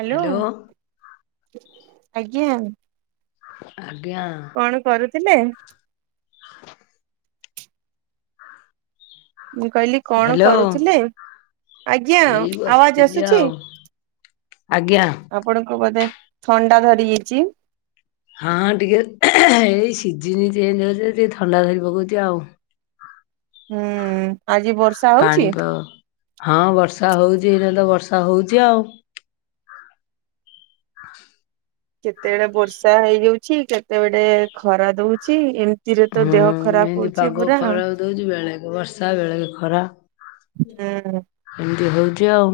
Hello. Hello ଆଜ୍ଞା। କଣ କରୁଥିଲେ? ମୁଁ କହିଲି କଣ ହ୍ୟାଲୋ କରୁଥିଲେ? ଆଜ୍ଞା ଏଇ ଆବାଜ୍ ବସିଥିଲି ଆସୁଚି? ଆଉ। ଆଜ୍ଞା। ଆପଣଙ୍କୁ ବୋଧେ ଥଣ୍ଡା ଧରି ଯାଇଚି। ହଁ ଟିକେ ଏଇ ସିଜିନି ଚେଞ୍ଜ ହଉଚି ଯେ ଟିକେ ଥଣ୍ଡା ଧରି ପକଉଚି ଆଉ। ହୁଁ। ଆଜି ବ ପାଣିପାଗ, ହଁ ବର୍ଷା ହଉଛି ଏଇନେ ତ ବର୍ଷା ହଉଚି ଆଉ। ହ। କେତେବେଳେ ବର୍ଷା ହେଇଯାଉଚି, କେତେ ବଳେ ଖରା ଦଉଚି। ଏମ୍ ହୁଁ ହେନ୍ତି ପାଗ ଖରାପ ଦଉଚି ବେଳେକେ ବର୍ଷା ବେଳେକେ ଖରା। [unintelligible] ଏମିତି ହଉଚି ଆଉ।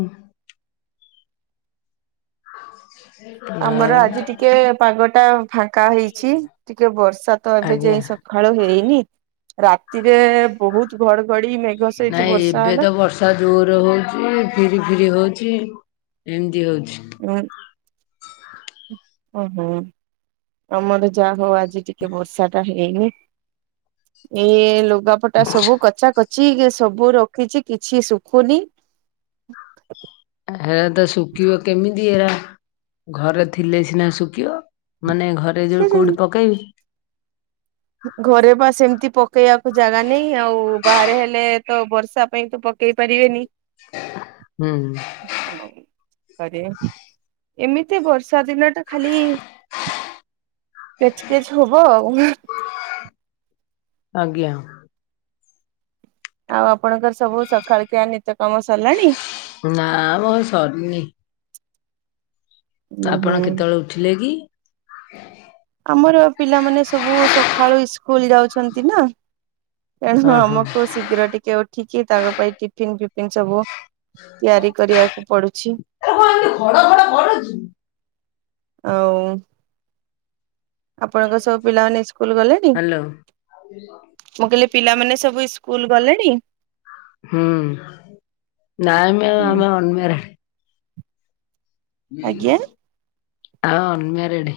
ଆମର ଆଜି ଟିକେ ଆଉ ପାଗ ଟା ଫାଙ୍କା ହେଇଚି। ଟିକେ ବର୍ଷା ତ ଏବେ ଆଜ୍ଞା। ଯାଇ ସ ସଖାଳୁ ହେଇନି। ରାତିରେ ବହୁତ୍ ଘଡଘଡି ମେ ନାଇଁ ଏବେ ତ ବର୍ଷ ର୍ଷା ଜୋର ହଉଚି ଫିରି ଫିରି ହଉଚି ଏମିତି ହଉଚି। [unintelligible] ଓହୋ। ଆମର ଯାହା ହଉ ଆଜି ଟିକେ ବର୍ଷା ଟା ହେଇନି। ଏ ଇଏ ଲୁଗାପଟା ସବୁ କଚା କଚି ସବୁ ରଖିଚି କିଛି ଶୁଖୁନି। ହେରା ତ ସୁକିବ କେମିତି ଏରା ଘରେ ଥିଲେ ସିନା ଶୁଖିବ। ମାନେ ଘରେ ଯୋଉ କୋଉଠି ପକେଇବି। ଘରେ ବା ସେମତି ପକେଇବାକୁ ଜାଗା ନାହିଁ। ଆଉ ବାହାରେ ହେଲେ ତ ବର୍ଷା ପାଇଁ ତ ପ କେଇ ପାରିବେନି। ହୁଁ। ଘରେ ଏମିତି ବର୍ଷା ଦିନ ଟା ଖାଲି କେଚ୍ କେଚ୍ ହବ ଆଉ। ଆଜ୍ଞା। ଆଉ ଆପଣଙ୍କର ସବୁ ସକାଳ ଖିଆ ନିତ୍ୟକାମ ସରିଲାଣି? ନା ମୋର ସରିନି। ଉଁ ହୁଁ ଆପଣ କେତେବେଳେ ଉଠିଲେ କି? ଆମର ପିଲାମାନେ ସବୁ ସକାଳୁ ଇସ୍କୁଲ୍ ଯାଉଛନ୍ତି ନା। ତେଣୁ ହଁ ହଁ ଆମକୁ ଶୀଘ୍ର ଟିକେ ଉ ଠିକି ତାଙ୍କ ପାଇଁ ଟିଫିନ୍ ଫିଫିନ୍ ସବୁ ତିଆରି କରିବାକୁ ପଡୁ ଏରା କଣ ଏମିତି ଘଡ ଘଡ କରୁଚୁ। ଆଉ ଆପଣଙ୍କ ସବୁ ପିଲାମାନେ ଇସ୍କୁଲ୍ ଗଲେଣିି? ହ୍ୟାଲୋ ମୁଁ କହିଲି ପିଲାମାନେ ସବୁ ଇସ୍କୁଲ୍ ଗଲେଣି? ହୁଁ। ନାଇଁ ମ୍ୟାମ୍ ଆମେ ଅନମ୍ୟାରେଡ୍। ଆଜ୍ଞା ହଁ ଅନ୍ମ ରେଡ୍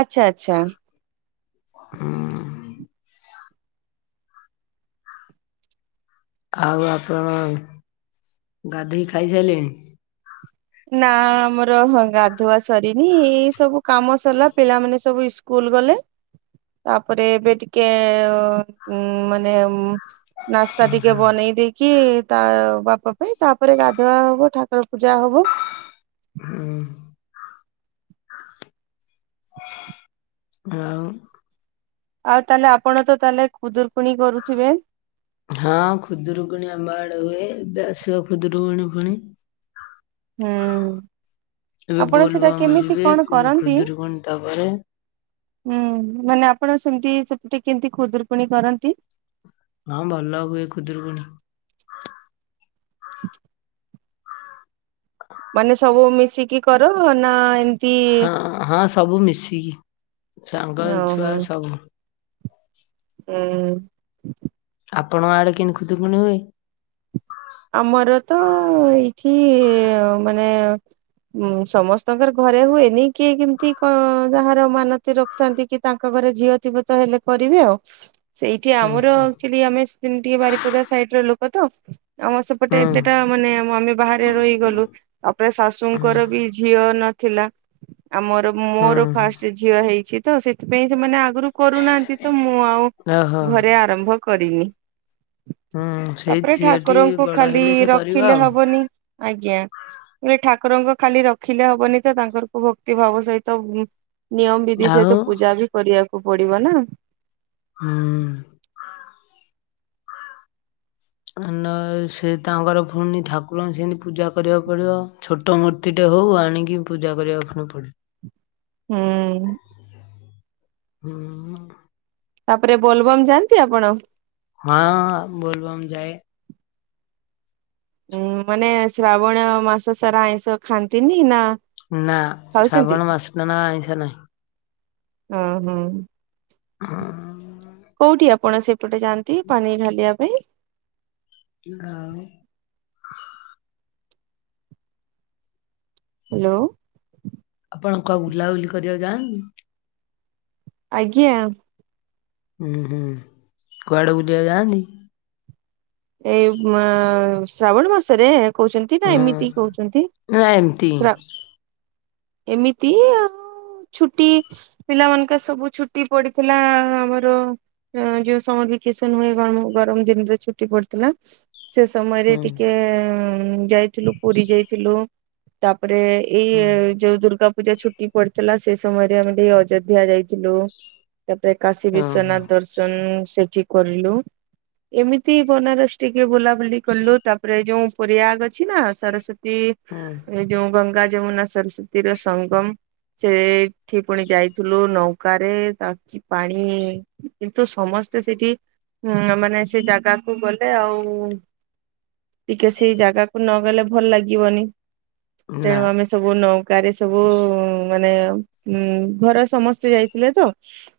ଆଚ୍ଛା ଆଚ୍ଛା ହୁଁ ଆଉ ଆପଣ ଗାଧେଇ କି ଖାଇସାଲେଣି ନା ଆମର ହଁ ଗାଧୁଆ ସରିନି ଏଇ ସବୁ କାମ ସରିଲା ପିଲାମାନେ ତବି ସବୁ ସ୍କୁଲ ଗଲେ ତାପରେ ଏବେ ଟିକେ ମାନେ ନାସ୍ତା ଟିକେ ବନେଇ ଦେଇକି କି ତା ବାପା ପାଇଁ ତାପରେ ଗାଧୁଆ ହବ ଠାକୁର ପୂଜା ହବ ହୁଁ ଆଉ ଆଉ ତାହେଲେ ଆପଣ ତ ତାହେଲେ ଖୁଦୁରୁକୁଣୀ କରୁଥିବେ ହଁ ଖୁଦୁରୁକୁଣି ଆମ୍ବ ଆଡେ ହୁଏ ଏବେ ଆସିବ ଖୁଦୁରୁକୁଣି ପୁଣି ହୁଁ ଏବେ ଆପଣ ସେଟା ବୋଲବମ୍ କେମିତି ଯିବେ କଣ ପୁଣି କରନ୍ତି? ଖୁଦୁରୁକୁଣୀ ତାପରେ ହୁଁ ମାନେ ଆପଣ ସେମିତି ସେପଟେ କେମିତି ଖୁଦୁରୁକୁଣୀ କରନ୍ତି ହଁ ଭଲ ହୁଏ ଖୁଦୁରୁକୁୁଣୀ ମାନେ ସବୁ ମିଶିକି କର ନା ଏ ହଁ ହଁ ସବୁ ମିଶିକି ସାଙ୍ଗ ଓହୋ ଛୁଆ ସବୁ ହୁଁ ଆପଣଙ୍କ ଆଡେ କେମିତି ଖୁଦରୁକୁଣୀ ହୁଏ ଆମର ତ ଏଇଠି ମାନେ ଉଁ ସମସ୍ତଙ୍କର ଘରେ ହୁଏନି କିଏ କେମିତି ଯାହାର କ ମାନତି ର ଥାନ୍ତି କି ତାଙ୍କ ଘରେ ଝିଅ ଥିବେତ ହେଲେ କରିବେ ଆଉ ସେଇଠି ହୁଁ ଆମର ହୁଁ ଆକ୍ଚୁଲି ଆମେ ଟିକେ ବାରିପଦା ସାଇଡ଼ର ଲୋକ ତ ଆମ ସେପଟେ ଏତେଟା ମାନେ ଆ ଆମେ ବାହାରେ ରହିଗଲୁ ତାପରେ ହୁଁ ହୁଁ ଶାଶୁଙ୍କର ବି ଝିଅ ନଥିଲା ଆମର ମୋର ହୁଁ ଫାଷ୍ଟ ଝିଅ ହେଇଛି ତ ସେଥିପାଇଁ ସେମାନେ ଆ ଆଗରୁ କରୁନାହାନ୍ତି ତ ମୁଁ ଆଉ ଓହୋ। ଘରେ ଆରମ୍ଭ କରିନି ହୁଁ ତାପରେ ସେଇଛି ଠାକୁରଙ୍କୁ ଖାଲି ରଖିଲେ ହବନି ଆଜ୍ଞା ଠାକୁରଙ୍କୁ ଖାଲି ରଖିଲେ ହବନି ତ ତାଙ୍କର କ ଭକ୍ତି ଭାବ ସହିତ ନିୟମ ବିଧି ଆଉ ସହିତ ପୂଜା ବି କରିବାକୁ ପଡିବ ନା ହୁଁ ଆ ସେ ତାଙ୍କର ପୁଣି ଠାକୁରଙ୍କୁ ସେମିତି ପୂଜା କରିବାକୁ ପଡ଼ିବ ଛୋଟ ମୋଟ ତିଟେ ହଉ ଆଣିକି ପୂଜା କରିବାକୁ ପୁଣି ପଡ଼ିବ ହୁଁ ହୁଁ ତାପରେ ବୋଲବମ୍ ଯାଆନ୍ତି ଆପଣ ହଁ ବୋଲବମ୍ ଯାଏ ଉଁ ମାନେ ଶ୍ରାବଣ ମାସ ସାରା ଆଇଁଷ ଖାଆନ୍ତିନି ନା ନା ଖାଉଛନ୍ତି? ଶାବଣ ମାସଟ ନା ଆଇଁଷା ନାହିଁ ହୁଁ ହୁଁ ହୁଁ କୋଉଠି ଆପଣ ସେପଟେ ଯାଆନ୍ତି ପାଣି ଢାଲିବା ପାଇଁ ଗାଉ ହ୍ୟାଲୋ। ଆପଣ କଣ ବୁଲାବୁଲି କରିବାକୁ ଯାଆନ୍ତି? ଆଜ୍ଞା। କୁଆଡେ ବୁଲିବାକୁ ଯାଆନ୍ତି? ଏଇ ଶ୍ରାବଣ ମାସରେ? କହୁଛନ୍ତି ନା ହୁଁ ଏମିତି କହୁଛନ୍ତି? ନା ଏମିତି ହୁଁ ଏମିତି ଆଉ ଛୁଟି ପିଲା ମାନଙ୍କ ସବୁ ଛୁଟି ପଡିଥିଲା ଆମର। ଯୋଉ ସମର୍ ଭେକେସନ୍ ହୁଏ ଗମ ଗରମ ଦିନରେ ଛୁଟି ପଡେ। ଥିଲା ସେ ସମୟରେ ଟିକେ ଯାଇ ଥିଲୁ ପୁରୀ ଯାଇଥିଲୁ ତାପରେ ଏଇ ହୁଁ। ଏଵେ ଯୋଉ ଦୁର୍ଗା ପୂଜା ଛୁଟି ପଡିଥିଲା ସେ ସମୟରେ ଆମେ ଟିକେ ଅଯୋଧ୍ୟା ଯାଇଥିଲୁ। ତାପରେ କାଶୀ ଓହୋ ବିଶ୍ଵନାଥ ଦର୍ଶନ ସେଠି କରିଲୁ ଏମିତି ବନାରସ ଟିକେ ବୁଲାବୁଲି କଲୁ ତାପରେ ଯୋଉ ପରଆଗ ଅଛି ନା ସରସ୍ଵତୀ ହୁଁ ଯୋଉ ଗଙ୍ଗା ଯମୁନା ସରସ୍ଵତୀର ସଙ୍ଗମ। ସେଠି ପୁଣି ଯାଇଥିଲୁ ନୌକା ରେ ତାକି ପାଣି କିନ୍ତୁ ସମସ୍ତେ ସେଠିଁ ମାନେ ସେ ଜାଗାକୁ ଗଲେ ଆଉ ଟିକେ ସେଇ ଜାଗାକୁ ନ ଗଲେ ଭଲ ଲାଗିବନି। ନା ତେଣୁ ଆମେ ସ ସବୁ ନୌକାରେ ସବୁ ମାନେ ଉ ଘର ସମସ୍ତେ ଯାଇଥିଲେ ତ।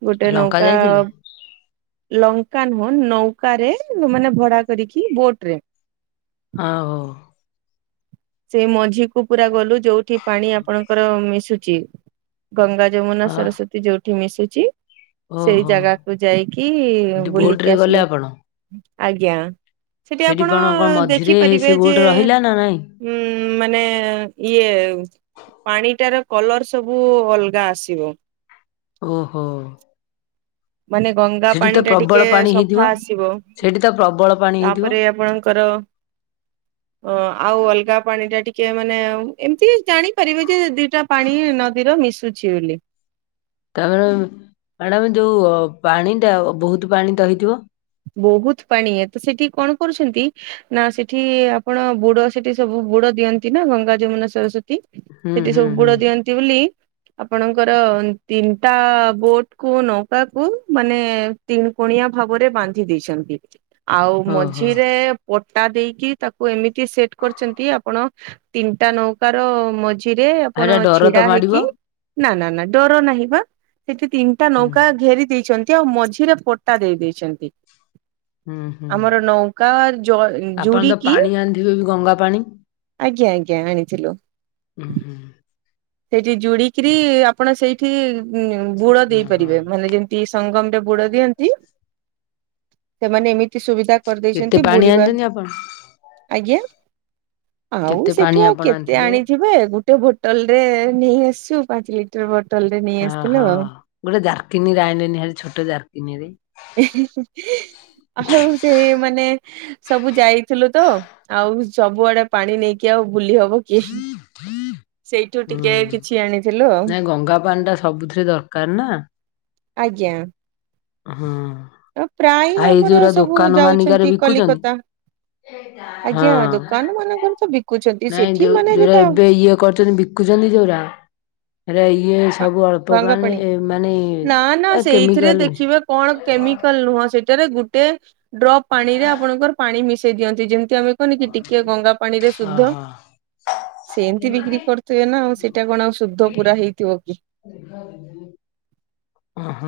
ଗୋଟେ ଲଙ୍କା ନୌକା ଯାଇଥିଲେ ଲଙ୍କା ନୁହଁ ନୌକାରେ ମାନେ ଡା କରିକି ବୋଟ୍ ଆଉ ସେଇ ମଝି କୁ ପୁରା ଗଲୁ ଯୋଉଠି ପାଣି ଆପଣଙ୍କର ମିଶୁଚି। ଗଙ୍ଗା ଯମୁନା ଅ ସରସ୍ଵତୀ ଯୋଉଠି ମିଶୁଚି। ସେଇ ଓହୋ ଜାଗାକୁ ଯାଇକି ସେଠି ବୋଟ ରେ ବୁଲିକି ଗଲେ ଆସିଲୁ। ଆପଣ? ଆଜ୍ଞା ସେଠି ଆପଣ ଦେଖିପାରିବେ ଯେ ନଁ [inaudible] ହୁଁ ମାନେ ଇଏ ପାଣିଟାର କଲର୍ ସବୁ ଅଲଗା ଆସିବ। ଓହୋ। ମାନେ ଗଙ୍ଗା ସେଠି ତ ପାଣି ଟା ପ୍ରବଳ ଟିକେ ପାଣି ହେଇଥିବ ସଫା ଆସିବ। ସେଠି ତ ପ୍ରବଳ ପାଣି ହେଇଥିବ ତାପରେ ଆପଣଙ୍କର ହଁ ଆଉ ଅଲଗା ପାଣି ଟା ଟିକେ ମାନେ ଏମିତି ଜାଣିପାରିବେ ଯେ ଦିଟା ପାଣି ନଦୀର ମିଶୁଛି ବୋଲି। ତା ପରେ ମ୍ୟାଡାମ୍ ଯୋଉ ପାଣି ଟା ବୋହୁତ ପାଣି ତ ହେଇ ବହୁତ ପାଣି ଏ ତ ସେଠି କଣ କରୁଛନ୍ତି ନା ସେଠି ଆପଣ ବୁଡ ସେଠି ସବୁ ବୁଡ ଦିଅନ୍ତି ନା ଗଙ୍ଗା ଯମୁନା ସରସ୍ଵତୀ। ହୁଁ ସେଠି ହୁଁ ସବୁ ହୁଁ। ବୁଡ ଦିଅନ୍ତି ବୋଲି ଆପଣଙ୍କର ତିନିଟା ବୋଟ୍ କୁ ନୌକା କୁ ମାନେ ତିନି କୋଣିଆ ଭାବରେ ବାନ୍ଧି ଦେଇଛନ୍ତି ଆଉ ଓହୋ ମଝିରେ ପଟା ଦେଇକି ତାକୁ ଏମିତି ସେଟ୍ କରିଛନ୍ତି ଆପଣ ତିନିଟା ନୌକାର ର ମଝି- ରେ ଏଟା ଆପଣ ଡର ଛିଡା ତ ମାଡିବ? ହେଇକି ନା ନା ନା ଡର ନାହିଁ ବା ସେଠି ତିନିଟା ହୁଁ ନୌକା ଘେରି ଦେଇଛନ୍ତି। ଆଉ ମଝିରେ ପଟା ଦେଇ ଦେଇଛନ୍ତି ହୁଁ ହୁଁ ଆମର ନୌକା ଜ ଆପଣ ତ ଯୁଡିକି ପାଣି ଆଣିଥିବେ ବି ଗଙ୍ଗା ପାଣି। ଆଜ୍ଞା ଆଜ୍ଞା ଆଣିଥିଲୁ। ହୁଁ ହୁଁ। ସେଇଠି ଯୁଡିକିରି ଆପଣ ସେଇଠି ବୁଡ ଦେଇ ଓହୋ ପାରିବେ ମାନେ ଯେମି- ତି ସଙ୍ଗମରେ ବୁଡ ଦିଅନ୍ତି ସେମାନେ ଏମିତି ସୁବିଧା କେତେ କରିଦେଇଛନ୍ତି ପାଣି ବୁଡିବା ଆଣିଛନ୍ତି ଆପଣ ଆଜ୍ଞା। ଆଉ କେତେ ପାଣି ସେଠୁ ଆଉ ଆପଣ କେତେ ଆଣିଥିଲେ? ଆଣିଥିବେ ଗୋଟେ ବୋଟଲ ରେ ନେଇ ଆସିଛୁ ପାଞ୍ଚ ଲି- ଟର ବୋଟଲରେ ନେଇ ଆସିଥିଲୁ ଓହୋ ଆଉ। ଗୋଟେ ଜାରକିନୀରେ ଆଣିଲେନି ହାରି ଛୋଟ ଜାରକିନି ରେ। ହ ଆଉ ସେଇ ମାନେ ସବୁ ଯାଇଥିଲୁ ତ ଆଉ ସବୁଆଡେ ପାଣି ନେଇକି ଆଉ ବୁଲି ହବ କି। ସେଇଠୁ ହୁଁ। ଟିକେ କିଛି ଆଣିଥିଲୁ ଆଉ ନାଇଁ ଗଙ୍ଗା ପାଣି ଟା ସବୁଥିରେ ଆଜ୍ଞା। ହୁଁ ଅ, ପ୍ରାୟ ଆ ଏଇ ଆମର ଯୋଉର ସବୁ ଦୋକାନ ମାନିକାରେ ଯାଉଛନ୍ତି କଲିକତା। ବିକୁଛନ୍ତି। ହଁ ଆଜ୍ଞା ଦୋକାନ ମାନଙ୍କରେ ତ ବିକୁଛନ୍ତି ନାଇଁ ସେଠି ଯୋଉ ମାନେ ଯୋଉରା ଯଟା ଏବେ ଇଏ କରୁଛନ୍ତି ବି - କୁଛନ୍ତି ଯୋଉରା। ଏରା ଇଏ ସବୁ ଅଳ୍ପ ପାଣି ମାନେ ନା ନା ଏ ସେଇଥିରେ କେମିକାଲ ମି - ଦେଖିବେ କଣ କେମିକାଲ ନୁହଁ ସେଟାରେ ଗୁଟେ ଡ୍ରପ୍ ପାଣି ରେ ଆପଣଙ୍କର ପାଣି ମିଶେଇ ଦିଅନ୍ତି ଯେମିତି ଆମେ କହନି କି ଟିକେ ଗଙ୍ଗା ପାଣିରେ ଶୁଧ। ଓହୋ ସେମିତି ବିକ୍ରି କରୁଥିବେ ନା ଆଉ ସେଇଟା କଣ ଆଉ ଶୁଦ୍ଧ ପୁରା ହେଇଥିବ। କି ଦେଖା ହଉଛି ଯେ। ହଁ।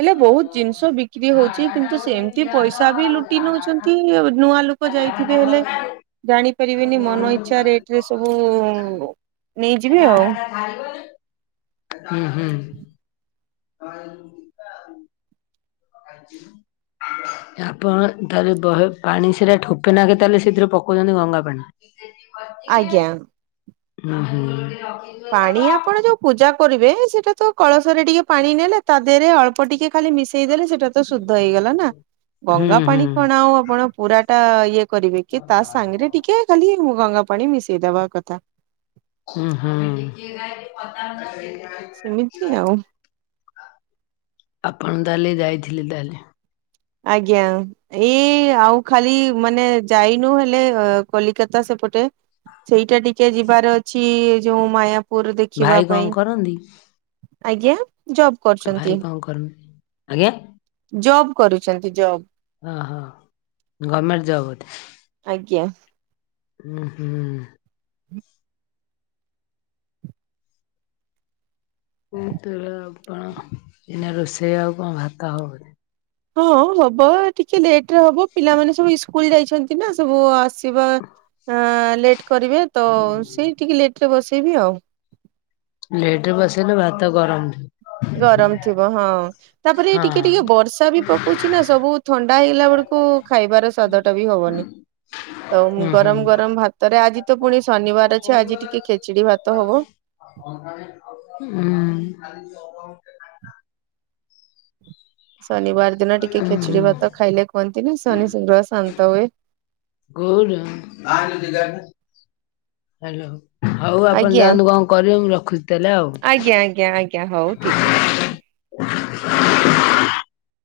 ହେଲେ ବହୁତ ଜିନିଷ ବିକ୍ରି ହଉଛି କିନ୍ତୁ ସେମିତି ପଇସା ବି ଲୁଟି ନଉଛନ୍ତି ନୂଆ ଲୋ - ଲୋକ ଯାଇଥିବେ ହେଲେ। ଜାଣିପାରିବେନି ମନ ଇଚ୍ଛା ରେଟ ରେ ସବୁ ନେଇଯିବେ ଆଉ। ହୁଁ ହୁଁ। ଆଳୁ। ଆ ଯିବୁ। ଆପଣ ତାହେଲେ ବହେ ପାଣି ସେଟା ଠୋପେ ନାଖେ ତାହେଲେ ସେଥିରେ ପକଉଛନ୍ତି ଗଙ୍ଗାପାଣି। କି ସେମିତି କରୁଛି ଯେ ଆଜ୍ଞା। ହୁଁ ହୁଁ। ପାଣି ଆ - ଆପଣ ଯୋଉ ପୂଜା କରିବେ ସେଇଟା ତ କଳସରେ ଟିକେ ପାଣି ନେଲେ ତା ଦେହରେ ଅଳ୍ପ ଟିକେ ଖାଲି ମିଶେଇ ଦେଲେ ସେଇଟା। ତ ଶୁଦ୍ଧ ହେଇଗଲା ନା ହୁଁ ଗଙ୍ଗା ପାଣି। କଣ ହୁଁ ଆଉ ଆପଣ ପୁରା ଟା ଇଏ କରିବେ କି ତା ସାଙ୍ଗରେ ଟିକେ ଖାଲି ଟିକେ ଗଙ୍ଗା ପାଣି ମିଶେଇଦବା କଥା ହୁଁ ହୁଁ। ସେମିତି ଆଉ। ଆପଣ ତାହେଲେ ଯାଇଥିଲେ ତାହେଲେ। ଆଜ୍ଞା। ଏଇ ଆଉ ଖାଲି ମାନେ ଯାଇନୁ ହେଲେ କଲିକତା ସେପଟେ। ସେଇଟା ଟିକେ ଯିବାର ଅଛି ଯୋଉ ମାୟାପୁର ଦେଖିବା ଭାଇ କଣ ପାଇଁ। କରନ୍ତି ଆଜ୍ଞା ଜବ ଭାଇ କଣ କରନ୍ତି ଆଜ୍ଞା। ଜବ୍ କରୁଛନ୍ତି ଜବ୍। ଓହୋ ଗମେଣ୍ଟ ଜବ ବୋଧେ? ଆଜ୍ଞା। ହୁଁ ହୁଁ। ହୁଁ [unintelligible] ଆପଣ ଏଇନେ ରୋଷେଇ ଆଉ କଣ ଭାତ ହବ ବୋଧେ? ହଁ ହବ ଟିକେ ଲେଟରେ ହବ। ପିଲାମାନେ ସବୁ ଇସ୍କୁଲ ଯାଇଛନ୍ତି ନା ସବୁ ଆସିବା ଏଁ ଲେଟ୍ କରିବେ ତ ସିଇ ଟିକେ ଲେଟ ରେ ବସେଇବି ଆଉ। ଲେଟରେ ବସେଇଲେ ଭାତ ଗରମ। ଗରମ ଥିବ ହଁ। ତାପରେ ହଁ ଟିକେ ଟିକେ ବର୍ଷା ବି ପକଉଚି ନା ସବୁ ଥଣ୍ଡା ହେଇଗଲା ବେଳକୁ ଖାଇବାର ସ୍ଵାଦ [unintelligible] ହବନି ତ ହୁଁ ହୁଁ। ଗରମ ଗରମ ଭା ତାରେ ଆଜି ତ ପୁଣି ଶନିବାର ଅଛି। ଆଜି ଟିକେ ଖେଚିଡି ଭାତ ହବ। ହୁଁ। ଶନିବାର ଦିନ ଟିକେ ହୁଁ ଖିଚିଡି ହୁଁ ଭାତ ଖାଇଲେ କୁହନ୍ତି ନା ଶନି [unintelligible] ଶାନ୍ତ ହୁଏ। କ [unintelligible] ହ୍ୟାଲୋ। ହଉ ଆପଣ ଆଜ୍ଞା। ଯାଆନ୍ତୁ କଣ କରିବେ ମୁଁ ରଖୁଛି ତାହେଲେ ଆଉ। ଆଜ୍ଞ ଆଜ୍ଞ ଆଜ୍ଞା ହଉ। ଠିକ୍ ଅଛି।